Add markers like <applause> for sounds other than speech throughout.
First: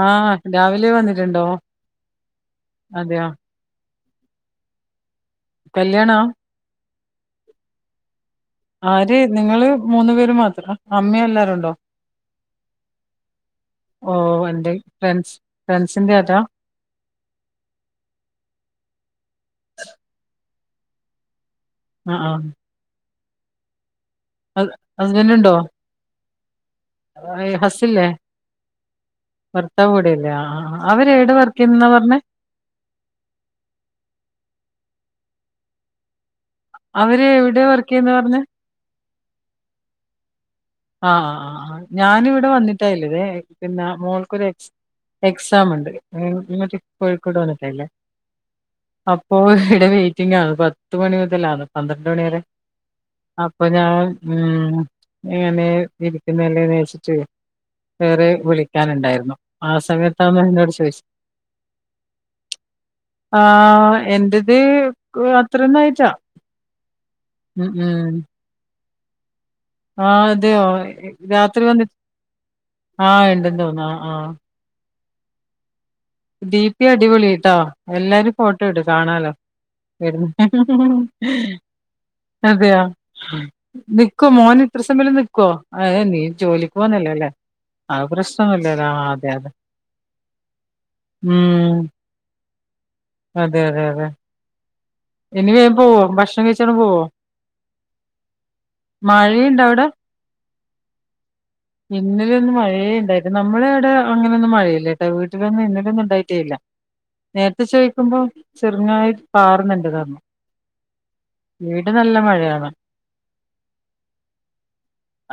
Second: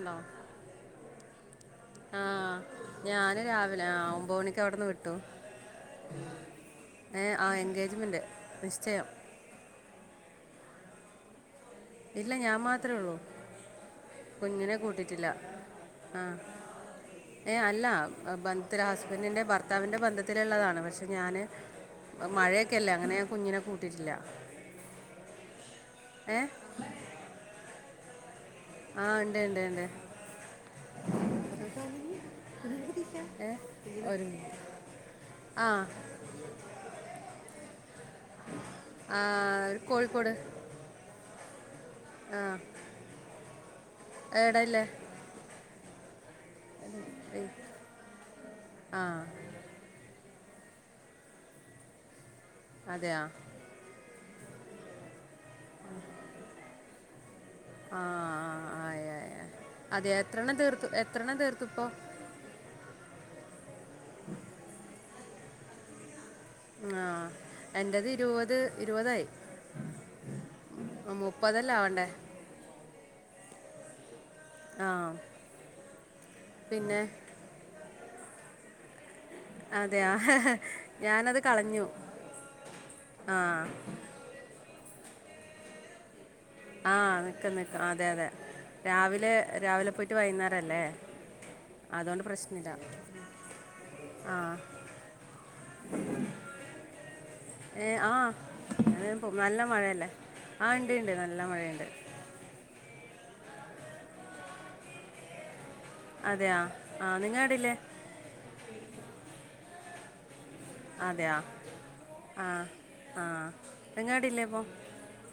ആഹ് രാവിലെ വന്നിട്ടിണ്ട് ആ ഞാന് രാവിലെ ആ ഒമ്പ മണിക്ക് അവിടുന്ന് വി കല്യാണ ഏ ആ എഗേജ്മെന്റ് ആര് നിങ്ങള് മൂന്നു പേര് മാത്ര അമ്മേ എല്ലാരുണ്ടോ ഇല്ല ഞാൻ മാത്രോഉള്ളൂ ഓ എന്റെ ഫ്രണ്ട്സ് ഫ്രണ്ട്സിന്റെ ആ അതാ ഏ അല്ല <unintelligible> ഹസ്ബൻഡിന്റെ ബർത്താവിന്റെ ബന്ധത്തിലള്ളതാണ് പക്ഷെ ഞാൻ ആ മഴയൊക്കെയല്ല അങ്ങനെ കുഞ്ഞിനെ കൂട്ടിട്ടില്ല ആ ഹസ്ബന്റ ഏ വേ ഹസില്ലേ? ആ ഉണ്ട് ഉണ്ട് ഉണ്ട് ഫർത്താവ് ഇവിടെ ഇല്ല ആ ആ അവര് എടെ വർക്കേയെന്നാണ് പറഞ്ഞെ? ഏ ഒരു ആ <unintelligible> അവര് എവിടെയാ വർക്ക്യ്യന്നാ പറഞ്ഞെ? ആ കോഴിക്കോട് ആ ആ ആ ആ ആ ഞാനിവിടെ വന്നിട്ടായില്ലതെ പിന്നെ മോൾക്കൊരു എക്സ് എവിടെയല്ലേ എക്സാം ഉണ്ട്. ഉം നിങ്ങക്ക്‌ കോഴിക്കോട് വന്നട്ടല്ലേ ആ അപ്പോ ഇവിടെ വി റ്റിങ്ങന്ന് പത്ത് മണി മുതലാന്ന് പന്ത്രണ്ട് മണി വരെ അതെയാ അപ്പൊ ഞാൻ ഉം എങ്ങനെ ഇരിക്കുന്നല്ലേന് വിചാരിച്ചിട്ട് <inaudible> ആ വേറെ ആയി ആയി വിളിക്കാനുണ്ടായിരുന്നു ആയി ആ അതെ സമയത്താന്ന് എത്രണ്ണം എന്നോട് തീർത്തു ചോദിച്ചു എത്രണ്ണം തീർത്തു ഇപ്പോൾ ആ എന്റേത് <unintelligible> അത്രന്നയിറ്റാ ആ എന്റേത് ഇരുപത് ഇരുപതായി. ആ അതെയോ രാത്രി മുപ്പതല്ലേ വന്നിട് ആവണ്ടേ ആ ഉണ്ടെന്ന് തോന്നുന്നു ആ ആ. ആ ടി പി പിന്നെ അടിപൊളിട്ടോ എല്ലാരും ഫോട്ടോ ഇട് കാണാലോ. അതെയ വരുന്ന് ഞാനത് കളഞ്ഞു അതെയ ആ നിക്കോ മോന് ഇത്ര സമലം നിക്കുവോ ആ നീ ജോലിക്ക് പോന്നല്ലേ ആഹ് അല്ലേ നിക്കും നിക്കും ആ അതെ അതെ പ്രശ്നമൊന്നുമില്ലല്ലോ ആ അതെ രാവിലെ അതെ രാവിലെ പോയിട്ട് വൈഴിന്നേരല്ലേ? ഉം അതുകൊണ്ട് പ്രശ്നില്ല. അതെ അതെ അതെ ആ ഇനി വേഗം പോവോ ഭക്ഷണം കഴിച്ചാണ്ട് പോവോ ഏ ആ നല്ല മഴയുണ്ട മഴയല്ലേ ആഹ് ഇണ്ട് ഇണ്ട്. ഇന്നല്ലേന്ന് മഴയേ ഉണ്ടായിരുന്നു നമ്മള് അവിടെ അങ്ങനെയൊന്നും മഴയില്ലേട്ടാ വീട്ടിലൊന്ന് ഇ <inaudible> ണ്ടായിട്ടേ ഇല്ല. അതെയാ ആ നിങ്ങൾ നേരത്തെ ഇടില്ലേ ചോദിക്കുമ്പോ ചെറുങ്ങായി പാറുന്നുണ്ടന്ന് പറഞ്ഞു അതെ ആ മഴയാണ് ആ എങ്ങാടില്ലേ ഇപ്പോം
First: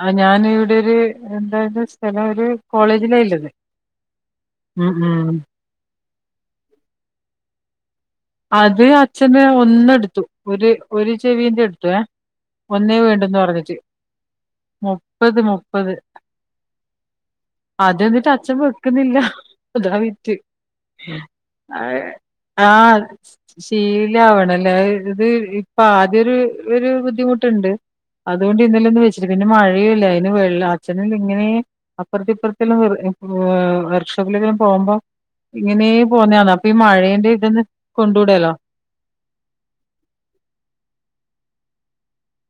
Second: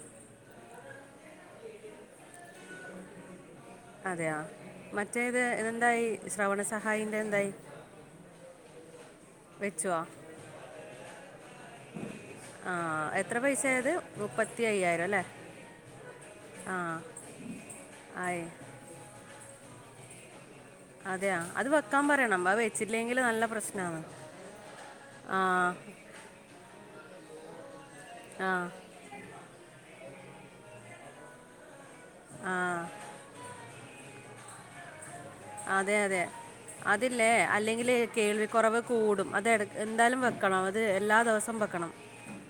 ആ ഞാന് ഇവിടെ ഒരു എന്താണ്ട് സ്ഥലം ഒരു കോളേജിലാഇല്ലത് അതെയാ മറ്റേത് എന്തായി ശ്രവണ സഹായിന്റെ എന്തായി? അത് അച്ഛന് വെച്ചുവോ ഒന്നെടുത്തു, ഒരു ഒരു ചെവിന്റെ എടുത്തു ഏ. ആ ഒന്നേ വേണ്ടന്ന് എത്ര പൈസ പറഞ്ഞിട്ട് ആയത് മുപ്പത്തി അയ്യായിരം ല്ലേ? അതെന്നിട്ട് അച്ഛൻ വെക്കുന്നില്ല അതാ വിറ്റ് അതെയാ അത് വെക്കാൻ പറയണം വെച്ചില്ലെങ്കില് ശീലാവണലേ <unintelligible> ആ ഇപ്പ ആദ്യൊരു ഒരു ഒരു ബുദ്ധിമുട്ടുണ്ട് ആ അതുകൊണ്ട് ഇന്നലൊന്നും വെച്ചിട്ട് പിന്നെ മഴയുല്ലയിരുന് ആയിന്ന് വെള്ള അച്ഛന് ഇങ്ങനെ അപ്പറത്തെ ആ ഇപ്പറത്തെല്ലാം വർക്ക്ഷോപ്പിലെിലും പോവുമ്പോ ഇങ്ങനെ അതെ അതെ പോന്നയാന്ന്. അപ്പൊ ഈ മഴേന്റെ അതില്ലേ ഇതന്ന് അല്ലെങ്കിൽ കേൾവിക്കുറവ് ചൂടും. അത് എന്തായാലും വെക്കണം അത് എല്ലാ ദിവസവും വെക്കണം.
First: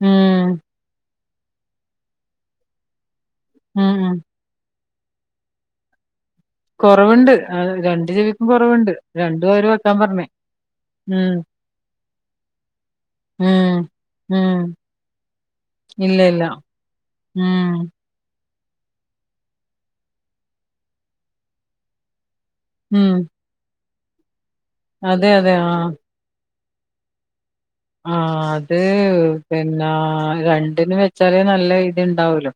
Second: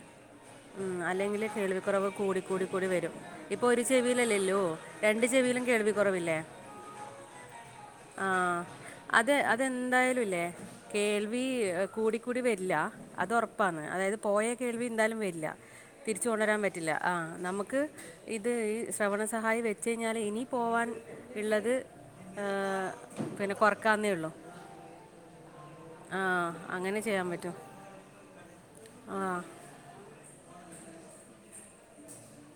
ഉം മ്മ് അല്ലെങ്കില് കേൾവിക്കുറവ് കൂടി കൂടി കൂടി വരും. ഇപ്പൊ ഒരു ഉം ഉം ചെവിയില്ലല്ലോ ഇള്ളു. രണ്ട് ചെവിയിലും കേൾവി കുറവില്ലേ? കൊറവുണ്ട്. രണ്ട് ചെവിക്കും ആഹ് കൊറവുണ്ട് അത് രണ്ടും അവര് വെക്കാൻ പറഞ്ഞേ അതെന്തായാലുംല്ലേ ഉം കേൾവി കൂടി കൂടി വരി <inaudible> വരില്ല അത് ഉം ഉറപ്പാണ് അതായത് പോയ ഉം കേൾവി എന്തായാലും വരില്ല. ഇല്ല തിരിച്ച് ഇല്ല കൊണ്ടുവരാൻ പറ്റില്ലെന്ന്. ആഹ് ഉം നമുക്ക് ഇത് ഈ ശ്രവണ സഹായി വെച്ച് കഴിഞ്ഞാല് ഇനി പോവാൻ ഇള്ളത് ഏഹ് ഉം പിന്നെ കൊറക്കാന്നേ ഉള്ളു. അതെ അതെ ആഹ് അങ്ങനെ ചെയ്യാൻ പറ്റും ആഹ് അത് ആ പിന്നെ രണ്ടിന് വെച്ചാലേ നല്ല ഇത്ണ്ടാവൂലു.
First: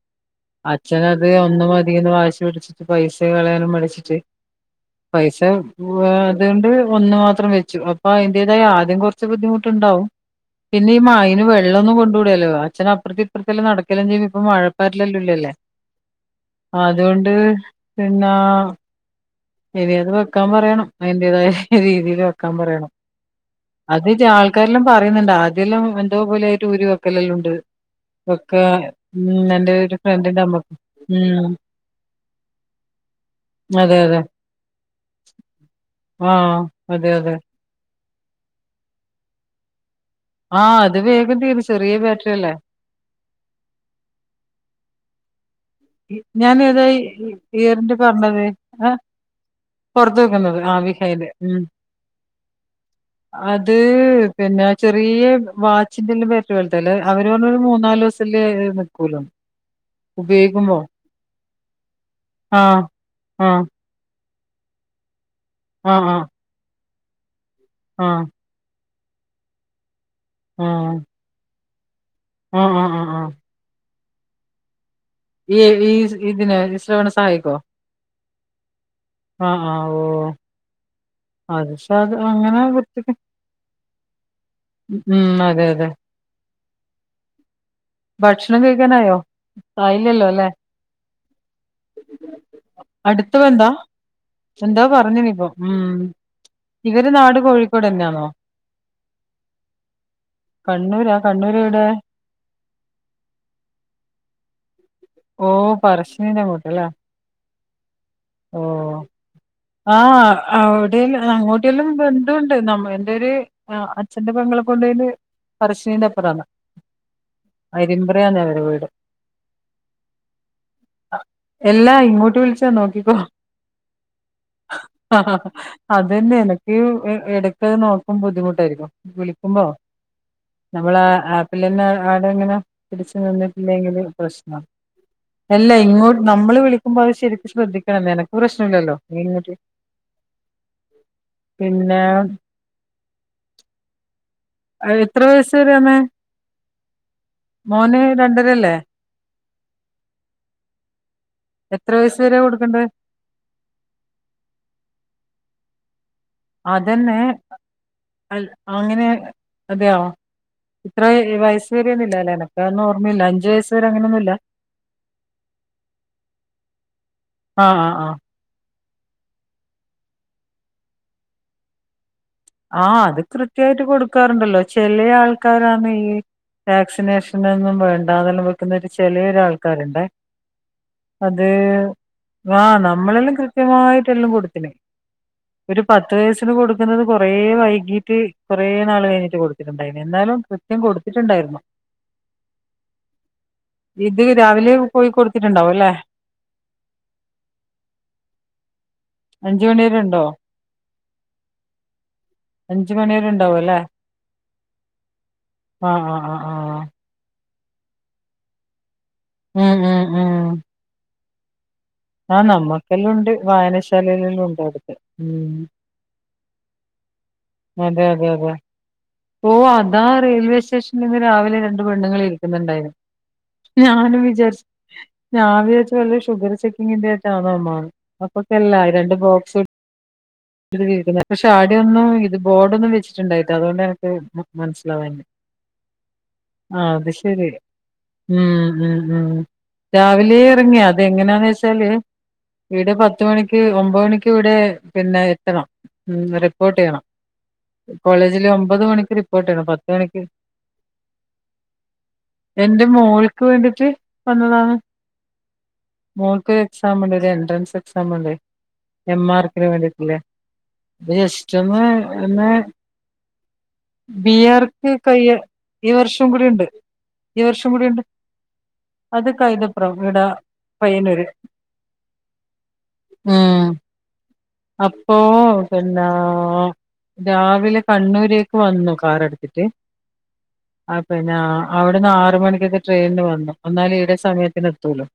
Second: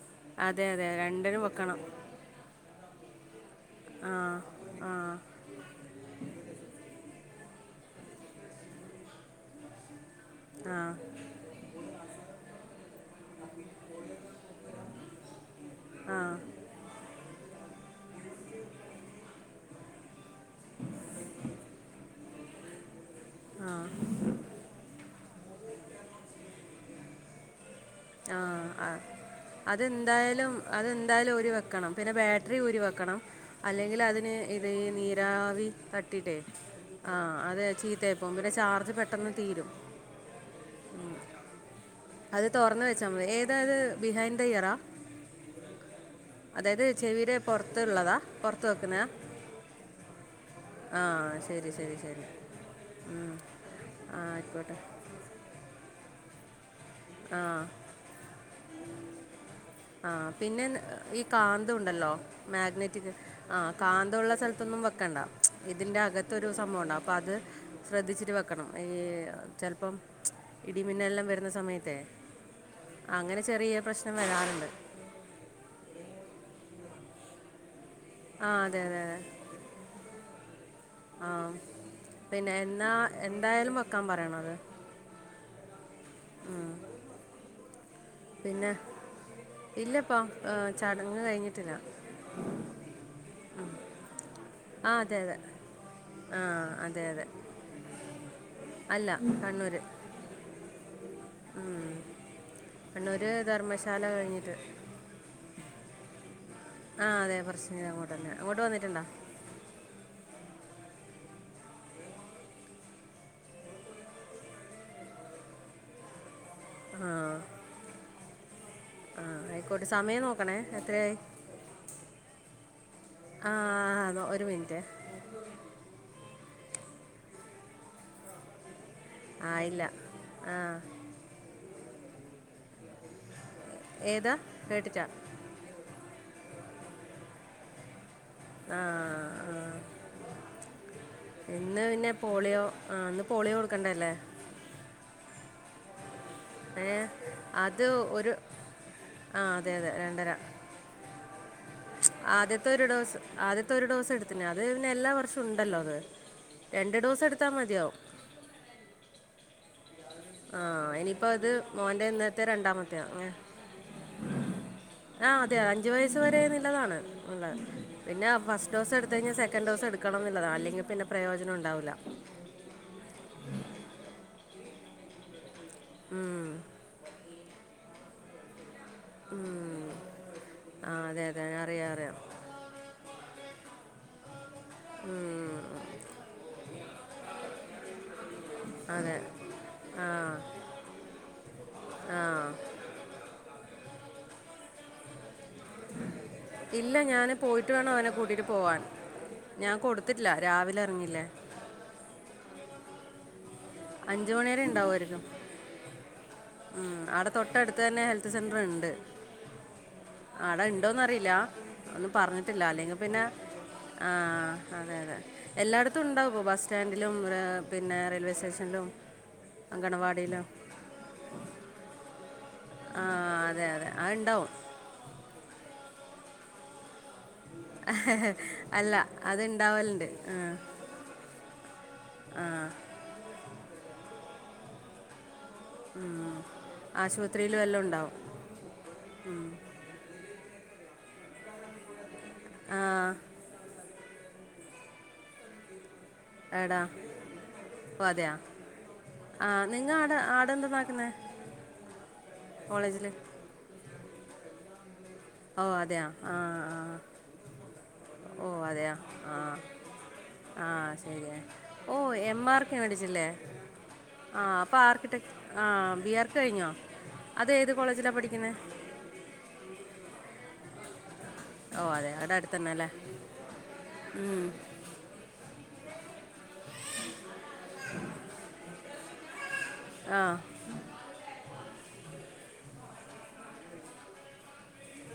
അതെ അതെ അച്ഛന് അത് രണ്ടിനും ഒന്ന് വെക്കണം മതീന്ന് വാശി പിടിച്ചിട്ട് പൈസ കളയാൻ. ആ മടിച്ചിട്ട് ആ പൈസ അത് കൊണ്ട് <unintelligible> പം വെച്ചു അപ്പം അതിന്റേതായ ആദ്യം കുറച്ച് ബുദ്ധിമുട്ടുണ്ടാവും ആ പിന്നെ ഈ മയിന് വെള്ളൊന്ന് കൊണ്ട് കൊടുത്ത് <unintelligible> അച്ഛനോ അപ്രത്തും ഇപ്രത്തെല്ലാം നടക്കെല്ലാം ചെയ്യുമ്പോ ഇപ്പം മഴപ്പാറ്റലെല്ലാം ഇല്ലല്ലേ ആ അതോണ്ട് പിന്നെ ഇനി അത് വെക്കാൻ പറയണം അതിന്റേതായ രീതിയില് വെക്കാൻ പറയണം അത് ച്ചാ ആൾക്കാരെല്ലാം പറയ്ന്ന്ണ്ട് ആദ്യല്ലാം എന്തോപോലായിട്ട് ഊരി വെക്കലെല്ലാം ഉണ്ട് ആഹ് വെക്കാ ആഹ് ആഹ് ഇന്ന് അതെന്തായാലും അതെന്തായാലും ഊരിവെക്കണം പിന്നെ ബാറ്ററി ഊരിവെക്കണം അതെ അല്ലെങ്കിൽ അതെ അതിന് ഇതെ ഈ നീരാവി തട്ടീട്ടേ ആഹ് അതെ ആ അതെ അത് ചീത്തയായി പോകും പിന്നെ ചാർജ് പെട്ടെന്ന് തീരും ആ അത് വേഗം തീരും ചെറിയ ബാറ്ററി അത് അല്ലേ തൊറന്ന് വെച്ചാ മതി ഏതാ അത് ബിഹൈൻന്ത ഇയറാ ഞാൻ ഏതാ അതായത് ഇ ചെവിയുടെ ഇയറിന്റെ പുറത്തുള്ളതാ പറഞ്ഞത് പുറത്ത് എ വെക്കുന്നതാ പൊർത്ത് വെക്കുന്നത് ആ വിഹൈന്റ് ആഹ് ഉം ശരി ശരി ശരി ഉം. അത് ആ പിന്നെ ആയിക്കോട്ടെ ചെറിയ വാച്ചിന്റെല്ലം വെര് പോലത്തെല് അവര് പറഞ്ഞു ഒരു ആഹ് മൂന്നാല് ദിവസല്ല് നിക്കൂലോ ആ ഉപയോഗി പിന്നെ ഈ കാന്തം ഉണ്ടല്ലോ ആഹ് മാഗ്നറ്റിക് ആ ആഹ് കാന്തം ഉള്ള സ്ഥലത്തൊന്നും വെക്കണ്ട ഇതിന്റെ ആഹ് അകത്തൊരു സംഭവംണ്ട് അപ്പൊ അത് ആഹ് ആഹ് ശ്രദ്ധിച്ചിട്ട് വെക്കണം ഈ ചെൽപ്പം ആഹ് ഇടിമിന്നെല്ലം വെര്ന്ന സമയത്തെ ആഹ് ആഹ് ആഹ് ആഹ് അങ്ങനെ ചെറിയ പ്രശ്നം നം വെരാറ്ണ്ട് ഈ ഈ ഇതിനെ <unintelligible> സഹായിക്കോ ആഹ് ആഹ് ആഹ് ഓഹ് ആഹ് അത് പക്ഷെ അത് പിന്നെ അങ്ങനെ എന്നാ വൃത്തിക്ക് എന്തായാലും വെക്കാൻ പറയണം അത് വെറുതെ ഭക്ഷണം കഴിക്കാനായോ ഇല്ലപ്പം ആയില്ലല്ലോ അല്ലെ ഏഹ് ചടങ്ങ് കഴിഞ്ഞിട്ടില്ല എന്തോ പറഞ്ഞനി ഇപ്പം മും ആഹ് അതെ അതെ അല്ല കണ്ണൂര് കണ്ണൂരാ കണ്ണൂര് എവിടെ കണ്ണൂര് ധർമ്മശാല കഴിഞ്ഞിട്ട് ഓ പറശിനീന്റെങ്ങോട്ട് ആഹ് അതെ പറശിനീൻ്റെ അങ്ങോട്ട് തന്നെ അങ്ങോട്ട് ഓഹ് വന്നിട്ടുണ്ടോ ആഹ് അവിടെല്ലാം അങ്ങോട്ടെല്ലാം ബന്ധഉണ്ട് നമ്മ എന്റെ ഒരു ആഹ് അച്ഛന്റെ പെങ്ങളെ കൊണ്ടുപോയത് പറശ്ശിനിന്റെപ്പറാണ് ആഹ് വീട് ആഹ് ആയിക്കോട്ടെ സമയം നോക്കണേ എത്രയി അ- എല്ലാ ഇങ്ങോട്ട് വിളിച്ചാ നോക്കികൊ ആ നോ- ഒരു മിനിറ്റ് അതന്നെ ആല്ലേ ഇയു എ എടക്കത് നോക്കൻ ബുദ്ധിമുട്ടാരിക്കും ആ വിളിക്കുമ്പോ ഇല്ല ആ നമ്മളാ ആപ്പിൽന്നെ ആടെ ഇങ്ങനെ പിടിച്ചു നിന്നി ഇല്ലെങ്കിൽ ഏതാ പ്രശ്നം കേട്ടിട്ടാ എല്ല ഇങ്ങോട്ട് നമ്മള് വിളിക്കുമ്പോ അത് ശരിക്കും ശ്രദ്ധിക്കണം ന്നെനാ പ്രശ്ന ആ ഇല്ലല്ലോ ആ നീങ്ങിട്ട് ഇന്ന് പിന്നെ പോളിയോ ആഹ് ഇന്ന് പോളിയോ കൊടുക്കണ്ടല്ലേ അഹ് എത്ര വയസ് വേരയാന്നെ ഏ അത് ഒരു രണ്ടരല്ലേ ആ അതെ അതെ രണ്ടര എത്ര വയസ്സ് വരെ ആദ്യത്തെ കൊടുക്കണ്ടേ ഒരു ഡോസ് ആദ്യത്തെ ഒരു ഡോസ് എടുത്തിന് അത് പിന്നെ എല്ലാ വർഷവും ഉ ണ്ടല്ലോ അത് രണ്ട് അതെന്നെ ഡോസ് എടുത്താൽ മതിയാവും അൽ അങ്ങനെ അതെയോ ആഹ് ഇത്ര ഇനിയിപ്പോ അത് വയസ്സ് മോന്റെ വരെയെന്നില്ല അല്ലെ ഇന്നത്തെ എനക്കതൊന്നും രണ്ടാമത്തെയാ ഓർമ്മയില്ല അഞ്ച് വയസ് വരെ അങ്ങനെയൊന്നുവില്ല ആ അതെ അഞ്ച് വയസ്സ് വരെ എന്നുള്ളതാണ് ഉള്ളത് ആ ആ ആ പിന്നെ ഫ ഡോസ് എടുത്തഴിഞ്ഞാ സെക്കൻഡ് ഡോസ് എടുക്കണംന്നില്ല അല്ലെങ്കി പിന്നെ പ്രയോജനൊണ്ടാവ്ല ആഹ് അത് കൃത്യയിട്ട് കൊടുക്കാറിണ്ടല്ലോ ചെലെ ആൾ കാറാണ് ഈ ഉം വാക്സിനേഷനൊന്നും വേണ്ടനെല്ലൊ പ കുന്ന ഉം ചെല്ലേരാൾക്കാരിണ്ടേ ആ അതെ അതെ അത് അറിയാം അറിയാം ആ നമ്മളെല്ലാം ക്യ ത്യമായിട്ടെല്ലോ കൊടുത്തിന് ഉം ഒരു പത്ത് വയസ്സിന് കൊടുക്കുന്നത് കൊറേ വൈകീട്ട് കൊറേ നാഴ് അതെ കയെഞ്ഞിട്ട് കൊടുത്തിട്ടുണ്ടായിരുന്നു ആ എന്നാലും കൃത്യം കൊടുത്തിട്ടുണ്ടായിരുന്നു ആ ഇത് രാവിലെ പോയി കൊടു ഇല്ല ഞാന് പോയിട്ട് വേണോ അവനെ കൂട്ടീട്ട് പോവാന് അഞ്ച് ഞാൻ മണി വരെ ഉണ്ടോ കൊടുത്തിട്ടില്ല രാവിലെ എറങ്ങില്ലേ അഞ്ച് മണിവരെ ഐണ്ടാവു അല്ലേ മണി വരെ ഉണ്ടാവുമായിരിക്കും ആ ആ ആ ഉം അവിടെ തൊട്ടടുത്ത് തന്നെ ഹെൽത്ത് സെന്റർ ഇണ്ട് ഉം ഉം ഉം ഒന്നും ആഹ് പറഞ്ഞിട്ടില്ല അല്ലെങ്കി നമ്മക്കെല്ലാം പിന്നെ ഉണ്ട് ആ വായനശാലയിലെല്ലാം ഉണ്ട് അടുത്ത് അതെ അതെ ഉം എല്ലായിടത്തും ഉണ്ടാവും ബസ് സ്റ്റാൻ ൻഡിലും ഏ പിന്നെ അതെ അതെ റെയിൽവേ അതെ സ്റ്റേഷൻലും ഓ അതാ റെയിൽവേ സ്റ്റേഷൻല് ഇന്ന് രാവിലെ രണ്ട് പെണ്ണുങ്ങളി രിക്കുണ്ടായിരുന്നു ആ അതെ അതെ അത് ഞാനും ഉണ്ടാവും വിചാരി ഞാൻ വിചാരിച്ച് വെല്ല ഷുഗർ ചെക്കിങ്ങിന്റെ ആന്നോന്നൊ അപ്പൊക്കെല്ല അല്ല രണ്ട് അത് ബോക്സ് ഉണ്ടാവലുണ്ട് ആ, <unintelligible> പക്ഷെ ആട്യൊന്നും ഇത് ബോഡൊന്നും വെച്ചിട്ടിണ്ടായിറ്റ അതൊണ്ട് ടെർന്നൂ മനസ്സിലാവാഞ്ഞെ ഉം ആ അത് ശരി ആശുപത്രിയിലും എല്ലാം ഉണ്ടാവും ഉം ഉം ഉം രാവിലേ ടങ്ങിയ അത് എങ്ങെനാന്ന് വെച്ചാല് ആ ഇടെ പത്ത്മണിക്ക് ഒമ്പത് മണിക്ക് ക് ഇവിടെ പിന്നെ എത്തണം എടാ റിപ്പോട്ടെയ്യണം. ഓ അതെയാ കോളെജിൽ ഒ അമ്പത് മണിക്ക് ആ റിപോർട്ടയ്യണം പത്ത് നിങ്ങൾ ആടെ മണിക്ക് ആടെ എന്താ നോക്കുന്നത് എന്റെ കോളേജിൽ മോൾക്ക് വേണ്ടീട്ട് വന്നതാണ് ഓ അതെയാ ആ മോൾക്ക് ആ എക്സാമിണ്ട് ഒരു എൻട്രൻസ് എക്സാമിണ്ട് ഓ അതെയാ എം ആ ആർക്കിന് വേണ്ടിട്ടില്ലേ ആ അത് ശരിയ ജസ്റ്റ് ഒന്ന് ഓ ഒന്ന് എംമാർക് മേടിച്ചില്ലേ ബി ആ അപ്പോൾ ആർക്ക് ആർക്കിടെക്ട് കയ്യ ആ ഈ ബി വർഷം ആർക്ക് കൂടിണ്ട് കഴിഞ്ഞോ ഈ അത് വർഷം ഏത് കൂടിണ്ട് കോളേജിലാണ് പഠിക്കുന്നത് അത് കൈന്റപ്പുറം ഇടാ പയ്യന്നൂർ ഓ അതെ അവിടെ അടുത്തന്നെല്ലേ ഉം അപ്പൊ പിന്നാ രാവിലെ കണ്ണൂരേക്ക് വന്നു കാർ എടുത്തിട്ട് ആ ആ പിന്ന ആ അവിടുന്ന് ആർ മണികത്തെ ട്രെയിനിന് വന്നു എന്നാലെ ഈടെ സമയത്തിന് എ തുളെളൂ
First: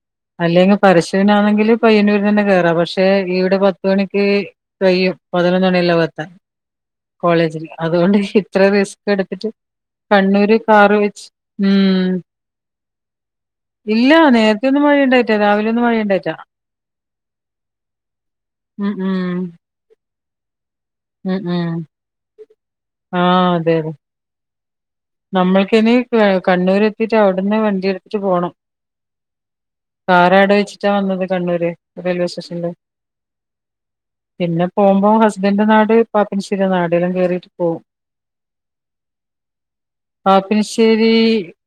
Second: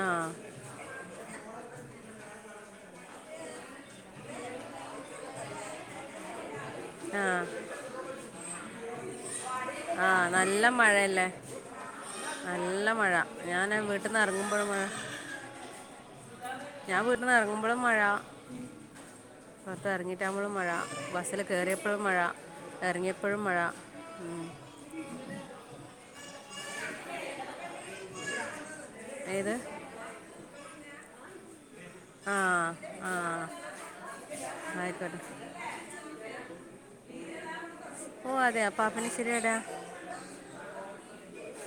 ആ അല്ലെങ്കി പരശൂനാനെണെങ്കില് പയ്യന്നൂര്നെന്നെ കെയറാ പഷെ ഇവിടെ പ ത്ത് മണിക്ക് കഴിയും പതിനൊന്നണിയെല്ലാവെത്താൻ ആ കോളേജിൽ അതുകൊണ്ട് ഇത്ര റിസ്ക് എടുത്തിട്ട് ആ കണ്ണൂര് നല്ല കാറ് വെച്ച് മഴയല്ലേ ഉം നല്ല മഴ ഞാൻ വീട്ടിൽ ഇല്ല നിന്ന് നേര്ത്തെ ഇറങ്ങുമ്പോഴും മഴ ഒന്നും മഴയിണ്ടായിറ്റ രാവിലെ ഒന്ന് മഴണ്ടാ ഞാൻ വീട്ടിന്നെറങ്ങുമ്പഴും മഴ ഉം ഇറങ്ങിട്ടാമ്പളും മഴ ഉം ബസ്സിൽ ഉം കേറ്യേപ്പഴും മഴ എർങ്ങ്യേപ്പഴും ആഹ് മഴ അതെ അതെ നമ്മൾക്കിനി ക കണ്ണൂർ എത്തീട്ട് അവിടുന്ന് വണ്ടിടുത്തിട്ട് പോണം ഏത് കാറാടെ വെച്ചിട്ടാ വന്നത് കണ്ണൂര് റെയിൽവേ ആ സ്റ്റേഷനില് ആ പിന്നെ പോകുമ്പോ ആയിക്കോട്ടെ ഹസ്ബന്റെ നാട് പാപ്പിനശ്ശേരി ഇനാടെല്ലാം കേറീട്ട് പോം ഓ അതെ പാപ്പിനശ്ശേരി എവിട പാപ്പിനശ്ശേരി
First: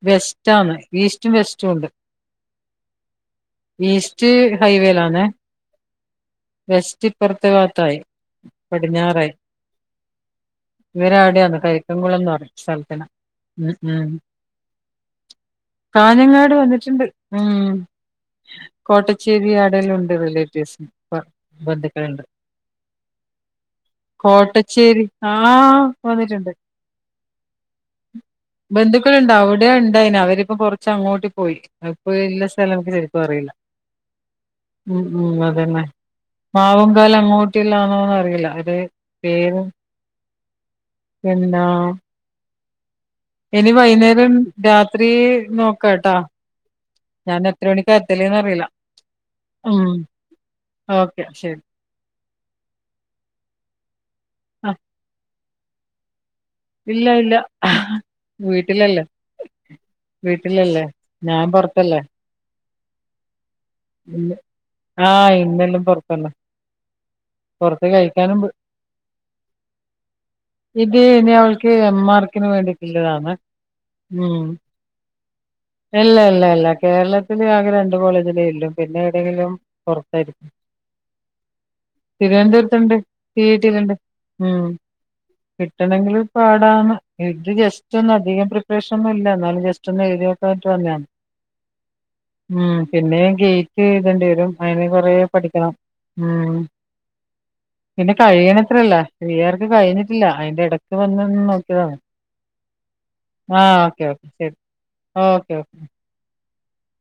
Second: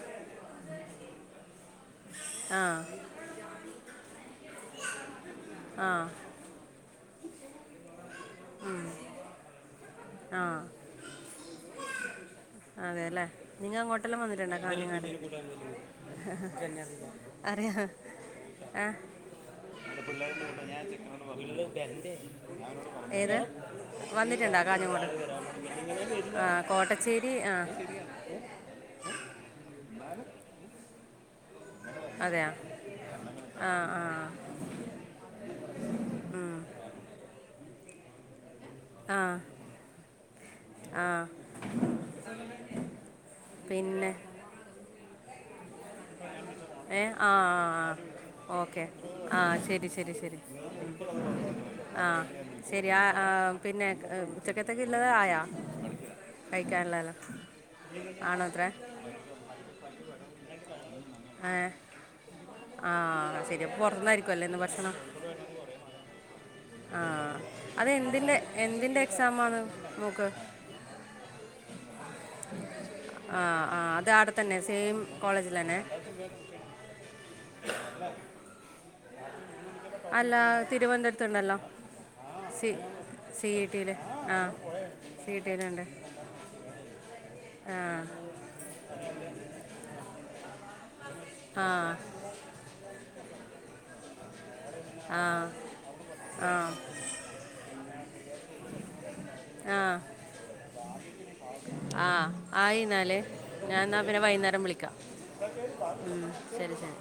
വെസ്റ്റ് ആന്ന് ഈസ്റ്റും വെസ്റ്റുണ്ട് ആ ഈസ്റ്റ് ഹൈവേലാന്നെ ആ വെസ് റ്റ് ഇപ്പർത്ത ഭാത്തായി പടിഞ്ഞാറായി ആ ഇവരാവിടെയന്ന് കരിക്കൻകുളംന്ന് പറ സ്ഥല അതെല്ലേ നിങ്ങ അങ്ങോട്ടല്ലാം വന്നിട്ടുണ്ട കാഞ്ഞങ്ങാട് കാഞ്ഞങ്ങാട് വന്നിട്ടുണ്ട് അറിയ ഉം ആ കോട്ടച്ചേരി ആടെല്ലാം ഉണ്ട് റിലേറ്റീവ്സ് ബന്ധുക്കളുണ്ട് വന്നിട്ടുണ്ടോ കോട്ടച്ചേരി കാഞ്ഞങ്ങോട്ട ആ ആ കോട്ടച്ചേരി ആ ബന്ധുക്കൾുണ്ട അവിടെ ഉണ്ടായിന് അവരിപ്പ കൊറച്ച് അങ്ങോട്ട് പോയി അപ്പോ എല്ല അതെയാ സ്ഥലം മക്ക് ശരിക്കും അറിയില്ല ആ ആ ഉം ഉം അതന്നെ ഉം. മാവൻ കവല അങ്ങോട്ടില്ലാന്ന അറിയില്ല അത് ആ പേര് ആ പിന്താ ഇനി പിന്നെ വൈുന്നേരം രാത്രി നോക്കട്ടാ ഏ ആഹ ആഹ ഓക്കെ ആഹ ശരി ഉം ശരി ശരി ഓക്കെ ശരി ആഹ ശരി ആ പിന്നെ ആ ഉച്ചക്കത്തക്കുള്ളത ആയ ഇല്ല ഇല്ല ആണോ അത്രേ വീട്ടിലല്ലേ വീട്ടില ല്ലേ ഞാൻ പൊറത്തല്ലേ ആഹ ശരി അപ്പ പുറത്തന്നായിരിക്കുവ അല്ലേ ഇന്ന് ഭക്ഷണം ആ ഇന്നെല്ലാം പൊറത്തന്നെ ആഹ പൊറത്ത് കഴിക്കാനും പോ അതന്തിന്റെഎന്തിന്റെ എക്സാമാണ് ആണ് മോക്ക് ക്ക് എംമാർക്കിന് വേണ്ടിട്ടുള്ളതാണ് ആ അത് ഉ അവിടെ തന്നെ സെയിം കോളേജിൽ തന്നെ ഇല്ല ഇല്ല ഇല്ല കേരളത്തില് ആകെ രണ്ട കോളേജില ഇല്ലും പിന്നെ വിടെങ്കിലും അല്ല തിരുവനന്തപുരത്തുണ്ടല്ലോ സി തിരുവനന്തപുരത്തണ്ട് സി ഇ ടിയിൽ പിടിയിലുണ്ട് ആ ഉം സി ഇ ടിയിലുണ്ട് കിട്ടണമെങ്കിൽ പാടാണ് ഇത് ആ ജസ്റ്റ് ഒന്ന അധികം പ്രിപ്പറേഷൻ ഒന്നുമല്ല എന്നാലും ജസ്റ്റ് ഒന്ന് എഴുതി നോക്കാനായിട്ട്ന്നതാണ് ആ ഉം പിന്നെ ഗേറ്റ് എഴുതേണ്ടി വരും അയിന് കൊറ ആ പഠിക്കണം ഉ ആ പിന്നെ കഴിയണത്രല്ല നിയർക്ക് ആ കഴിഞ്ഞിട്ടില്ല അതിന്റെ ഇടക്ക് വന്നന്ന് നോക്കിയതാണ് ആ ആയി എന്നാല് ഞാൻ എന്നാൽ പിന്നെ വൈകുന്നേരം വിളിക്കാം ഓക്കേ ഓക്കെ ഉം, ശരി ശരി